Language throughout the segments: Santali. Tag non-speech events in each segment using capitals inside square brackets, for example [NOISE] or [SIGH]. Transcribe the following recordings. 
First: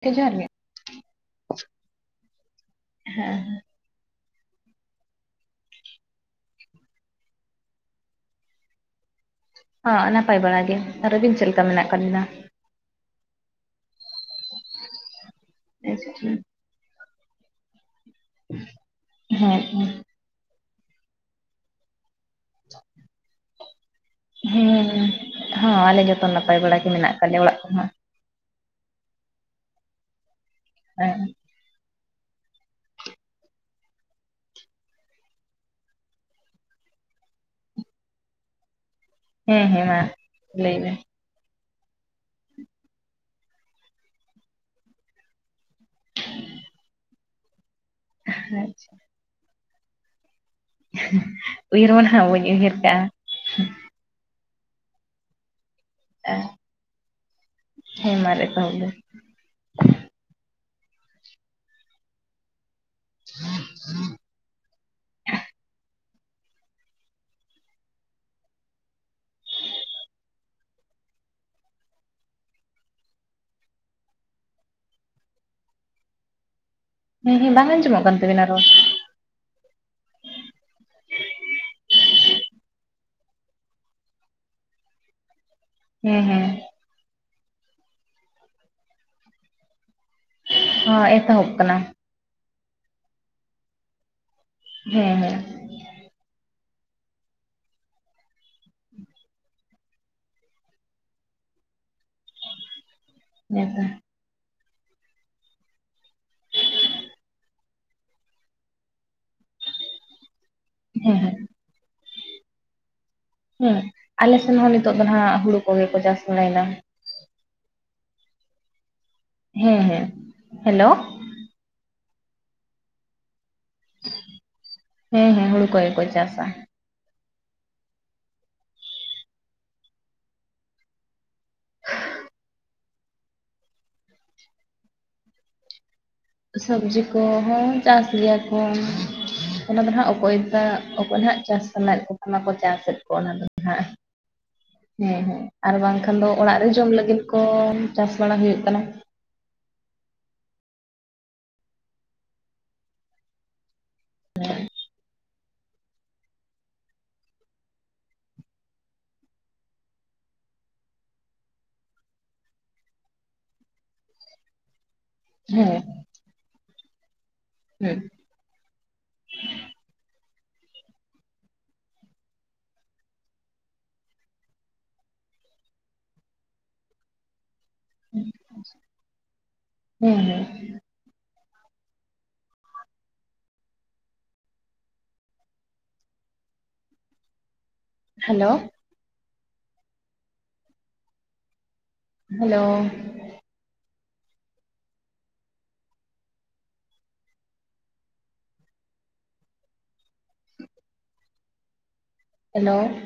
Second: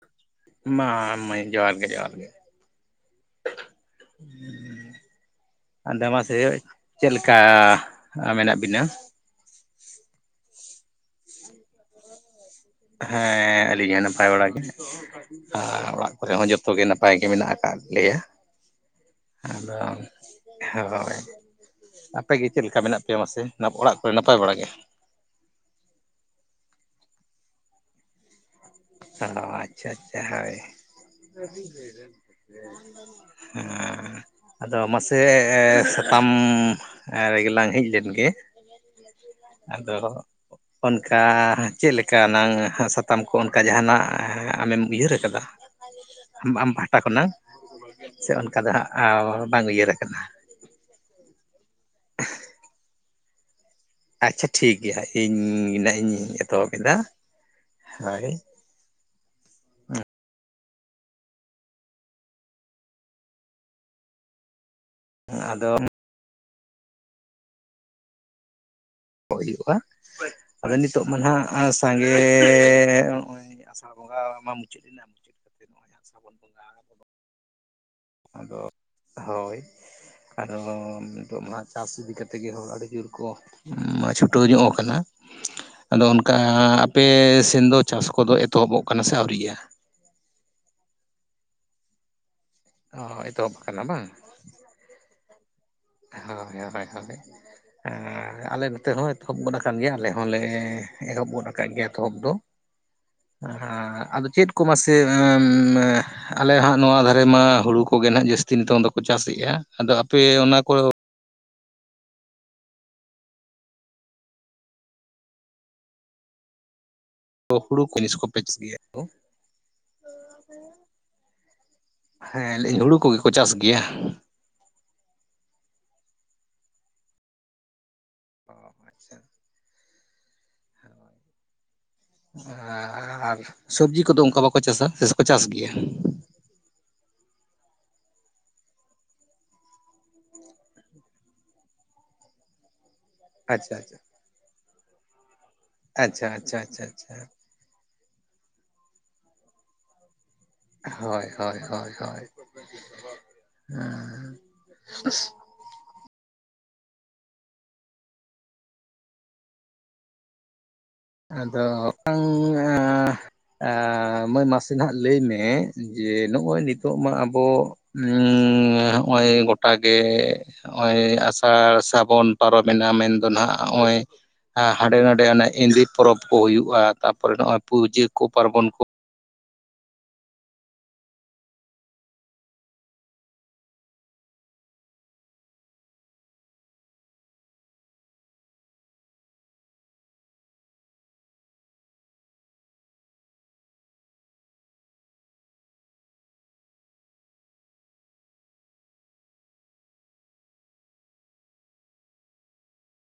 ᱠᱮ ᱡᱚᱦᱟᱨ ᱜᱮ᱾ ᱢᱟ ᱢᱟᱹᱭ ᱡᱚᱦᱟᱨ ᱜᱮ ᱡᱚᱦᱟᱨ ᱜᱮ᱾ ᱦᱮᱸ ᱟᱫᱚ ᱢᱟᱥᱮ ᱪᱮᱫ ᱞᱮᱠᱟ ᱢᱮᱱᱟᱜ ᱵᱤᱱᱟ? ᱦᱚ ᱱᱟᱯᱟᱭ ᱵᱟᱲᱟ ᱜᱮ, ᱟᱨ ᱟᱵᱤᱱ ᱪᱮᱫ ᱞᱮᱠᱟ ᱢᱮᱱᱟᱜ ᱠᱟᱫ ᱵᱤᱱᱟ? ᱦᱮᱸ ᱟᱹᱞᱤᱧ ᱦᱚᱸ ᱱᱟᱯᱟᱭ ᱵᱟᱲᱟ ᱜᱮ ᱟᱨ ᱚᱲᱟᱜ ᱠᱚᱨᱮ ᱦᱚᱸ ᱡᱚ ᱛᱚ ᱜᱮ ᱱᱟᱯᱟᱭ ᱜᱮ ᱢᱮᱱᱟᱜ ᱟᱠᱟᱫ ᱞᱮᱭᱟ ᱦᱮᱸ ᱟᱫᱚ ᱦᱳᱭ ᱟᱯᱮᱜᱮ ᱪᱮᱫ ᱞᱮᱠᱟ ᱢᱮᱱᱟᱜ ᱯᱮᱭᱟ ᱢᱟᱥᱮ? ᱚᱱᱟ ᱚᱲᱟᱜ ᱠᱚ ᱨᱮ ᱱᱟᱯᱟᱭ ᱵᱟᱲᱟ ᱜᱮ? ᱦᱮᱸ ᱦᱚ ᱟᱞᱮ ᱡᱚᱛᱚ ᱱᱟᱯᱟᱭ ᱵᱟᱲᱟ ᱜᱮ ᱢᱮᱱᱟᱜ ᱠᱟᱜ ᱞᱮᱭᱟ ᱚᱲᱟᱜ ᱠᱚᱦᱚᱸ᱾ ᱚ ᱟᱪᱪᱷᱟ ᱟᱪᱪᱷᱟ ᱦᱳᱭ᱾ ᱦᱮᱸ᱾ ᱦᱮᱸ᱾ ᱟᱫᱚ ᱢᱟᱥᱮ ᱮ ᱥᱟᱛᱟᱢ ᱨᱮ ᱜᱮ ᱞᱟᱝ ᱦᱮᱡ ᱞᱮᱱ ᱜᱮ ᱦᱮᱸ ᱦᱮᱸ ᱟᱫᱚ ᱢᱟ ᱞᱟᱹᱭ ᱵᱮᱱ ᱚᱱᱠᱟ ᱪᱮᱫ ᱞᱮᱠᱟ ᱱᱟᱝ ᱥᱟᱛᱟᱢ ᱠᱚ ᱠᱟ ᱡᱟᱦᱟᱸᱱᱟᱜ ᱟᱢᱮᱢ ᱩᱭᱦᱟᱹᱨ ᱠᱟᱫᱟ ᱟᱢ ᱯᱟᱦᱴᱟ ᱠᱷᱚᱱᱟᱝ? ᱥᱮ ᱚᱱᱠᱟ ᱫᱚ ᱟᱪᱪᱷᱟ ᱦᱟᱸᱜ ᱮᱸ ᱵᱟᱝ ᱩᱭᱦᱟᱹᱨ ᱠᱟᱱᱟ ᱾ ᱩᱭᱦᱟᱹᱨ ᱵᱷᱟᱵᱱᱟ ᱦᱚ ᱵᱟᱹᱧ ᱩᱭᱦᱟᱹᱨ ᱠᱟᱜ-ᱟ ᱾ ᱟᱪᱪᱷᱟ ᱴᱷᱤᱠ ᱜᱮᱭᱟ ᱤᱧ ᱱᱟᱜ ᱤᱧ ᱮᱛᱚᱦᱚᱵ ᱮᱫᱟ ᱦᱳᱭ ᱾ ᱦᱳᱭ ᱦᱳᱭ ᱾ [INAUDIBLE] ᱟᱫᱚ ᱠᱚ ᱦᱩᱭᱩᱜᱼᱟ ᱟᱫᱚ ᱱᱤᱛᱚᱜ ᱢᱟ ᱱᱟᱦᱟᱜ ᱥᱟᱸᱜᱮᱻ ᱟᱥᱟᱲ ᱵᱚᱸᱜᱟ ᱢᱟ ᱢᱩᱪᱟᱹᱫ ᱮᱱᱟ ᱾ [UNINTELLIGIBLE] ᱦᱮᱸ ᱦᱮᱸ ᱵᱟᱝ ᱟᱸᱡᱚᱢᱚᱜ ᱠᱟᱱ ᱛᱟᱹᱵᱤᱱᱟ ᱨᱚᱲ ᱟᱫᱚ ᱾ ᱦᱳᱭ ᱟᱨᱚ ᱱᱤᱛᱚᱜ ᱢᱟ ᱦᱟᱜ ᱪᱟᱥ ᱤᱫᱤ ᱠᱟᱛᱮᱫ ᱜᱮ ᱦᱚᱲ ᱟᱹᱰᱤ ᱡᱳᱨ ᱠᱚ ᱪᱷᱩᱴᱟᱹᱣ ᱧᱚᱜ ᱟᱠᱟᱱᱟ ᱾ ᱟᱫᱚ ᱦᱮᱸ ᱚᱱᱠᱟ ᱦᱮᱸ ᱟᱯᱮ ᱥᱮᱱ ᱫᱚ ᱪᱟᱥ ᱠᱚᱫᱚ ᱮᱛᱚᱦᱚᱵᱚᱜ ᱠᱟᱱᱟ ᱥᱮ ᱟᱹᱣᱨᱤᱭᱟᱜ-ᱟ? [INAUDIBLE] ᱦᱚ ᱮᱛᱚᱦᱚᱵ ᱠᱟᱱᱟ ᱾ ᱚ ᱮᱛᱚᱦᱚᱵ ᱟᱠᱟᱱᱟ ᱵᱟᱝ? ᱦᱮᱸ ᱦᱮᱸ ᱾ ᱦᱳᱭ ᱦᱳᱭ ᱦᱳᱭ ᱾ ᱦᱮᱸ ᱟᱞᱮ ᱱᱚᱛᱮ ᱦᱚᱸ ᱮᱛᱚᱦᱚᱵ ᱜᱚᱫ ᱟᱠᱟᱱ ᱜᱮᱭᱟ ᱟᱞᱮ ᱦᱚᱸᱞᱮ ᱮᱦᱚᱵ ᱜᱚᱫ ᱟᱠᱟᱫ ᱜᱮᱭᱟ ᱮᱛᱚᱦᱚᱵ ᱫᱚ ᱾ ᱦᱮᱸᱛᱚ ᱦᱟᱸᱻ ᱟᱫᱚ ᱪᱮᱫ ᱠᱚ ᱢᱟᱥᱮ ᱮᱸᱻᱢ ᱟᱞᱮ ᱦᱟᱸᱜ ᱱᱚᱣᱟ ᱫᱷᱟᱨᱮ ᱢᱟ ᱦᱩᱲᱩ ᱠᱚᱜᱮ ᱱᱟᱦᱟᱜ ᱡᱟᱹᱥᱛᱤ ᱱᱤᱛᱚᱝ ᱫᱚᱠᱚ ᱪᱟᱥ ᱮᱫᱼᱟ ᱟᱫᱚ ᱟᱯᱮ ᱚᱱᱟ ᱠᱚ ᱦᱮᱸ ᱦᱮᱸ ᱾ ᱦᱮᱸ ᱟᱞᱮ ᱥᱮᱱ ᱦᱚᱸ ᱱᱤᱛᱚᱜ ᱫᱚ ᱱᱟᱜ ᱦᱩᱲᱩ ᱠᱚᱜᱮ ᱠᱚ ᱪᱟᱥ ᱵᱟᱲᱟᱭ ᱮᱫᱟ ᱾ [UNINTELLIGIBLE] ᱦᱮᱸ ᱦᱮᱸ, ᱦᱮᱞᱳ ᱾ ᱦᱮᱸ ᱞᱟᱹᱭ ᱟᱹᱧ ᱦᱩᱲᱩ ᱠᱚ ᱜᱮ ᱠᱚ ᱪᱟᱥ ᱜᱮᱭᱟ? ᱦᱮᱸ ᱦᱮᱸ ᱦᱩᱲᱩ ᱠᱚ ᱜᱮ ᱠᱚ ᱪᱟᱥᱟ ᱾ ᱟᱪᱪᱷᱟ ᱾ [INAUDIBLE] ᱟᱨ ᱥᱚᱵᱽᱡᱤ ᱠᱚᱫᱚ ᱚᱱᱠᱟ ᱵᱟᱠᱚ ᱪᱟᱥᱟ ᱥᱮ ᱠᱚ ᱪᱟᱥ ᱜᱮᱭᱟ? ᱥᱚᱵᱽᱡᱤ ᱠᱚᱦᱚᱸ ᱪᱟᱥ ᱜᱮᱭᱟ ᱠᱚ ᱾ ᱚᱱᱟ ᱫᱚ ᱱᱟᱦᱜ ᱚᱠᱚᱭ ᱚᱠᱚᱭ ᱱᱟᱦᱟᱜ ᱪᱟᱥ ᱥᱟᱱᱟᱭ ᱮᱫ ᱠᱚ ᱠᱷᱟᱱ ᱢᱟᱠᱚ ᱪᱟᱥ ᱮᱫ ᱾ ᱚᱱᱟ ᱫᱚ ᱟᱪᱪᱷᱟ ᱱᱟᱦᱜ, ᱟᱪᱪᱷᱟ ᱦᱮᱸ ᱦᱮᱸ ᱟᱨ ᱵᱟᱝ ᱠᱷᱟᱱ ᱟᱪᱪᱷᱟ ᱫᱚ ᱟᱪᱪᱷᱟ ᱚᱲᱟᱜ ᱨᱮ ᱟᱪᱪᱷᱟ ᱡᱚᱢ ᱟᱪᱪᱷᱟ ᱞᱟᱹᱜᱤᱫ ᱠᱚ ᱪᱟᱥ ᱵᱟᱲᱟ ᱦᱩᱭᱩᱜ ᱠᱟᱱᱟ ᱾ ᱦᱚᱭ ᱦᱚᱭ ᱦᱚᱭ ᱦᱚᱭ, ᱟᱸᱻ ᱾ ᱟᱫᱚ ᱢᱤᱫᱴᱟᱝ ᱟᱸ ᱢᱟᱹᱭ ᱢᱟᱥᱮ ᱟᱜ ᱞᱟᱹᱭ ᱢᱮ ᱦᱮᱸ ᱡᱮ ᱱᱚᱜᱼᱚᱭ ᱱᱤᱛᱚᱜ ᱢᱟ ᱟᱵᱚ ᱦᱮᱸ ᱩᱸ ᱦᱚᱜᱼᱚᱭ ᱜᱚᱴᱟ ᱜᱮ ᱱᱚᱜᱼᱚᱭ ᱟᱥᱟᱲ ᱥᱟᱵᱚᱱ ᱯᱟᱨᱚᱵᱮᱱᱟ ᱢᱮᱱ ᱫᱚ ᱱᱟᱦᱟᱸᱜ ᱱᱚᱜᱼᱚᱭ ᱦᱟᱸᱰᱮ ᱱᱟᱰᱮ ᱚᱱᱮ ᱮᱸᱫᱤ ᱯᱚᱨᱚᱵᱽ ᱠᱚ ᱦᱩᱭᱩᱜᱼᱟ, ᱛᱟᱨᱯᱚᱨᱮ ᱱᱚᱜᱼᱚᱭ ᱯᱩᱡᱟᱹ ᱠᱚ ᱯᱟᱨᱵᱚᱱ ᱠᱚ ᱦᱩᱸ ᱦᱩᱸ ᱾ ᱦᱮᱞᱳ ᱾ ᱦᱮᱞᱳ ᱾ ᱦᱮᱞᱳ ᱾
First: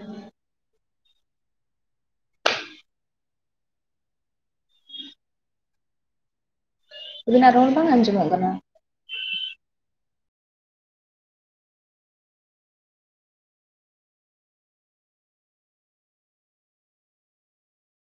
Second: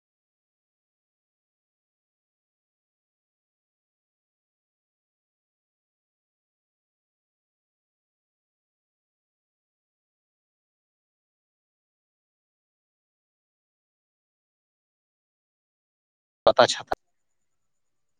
ᱟᱵᱤᱱᱟᱜ ᱨᱚᱲ ᱵᱟᱝ ᱟᱸᱡᱚᱢᱚᱜ ᱠᱟᱱᱟ ᱾ ᱯᱟᱛᱟ ᱪᱷᱟᱛᱟ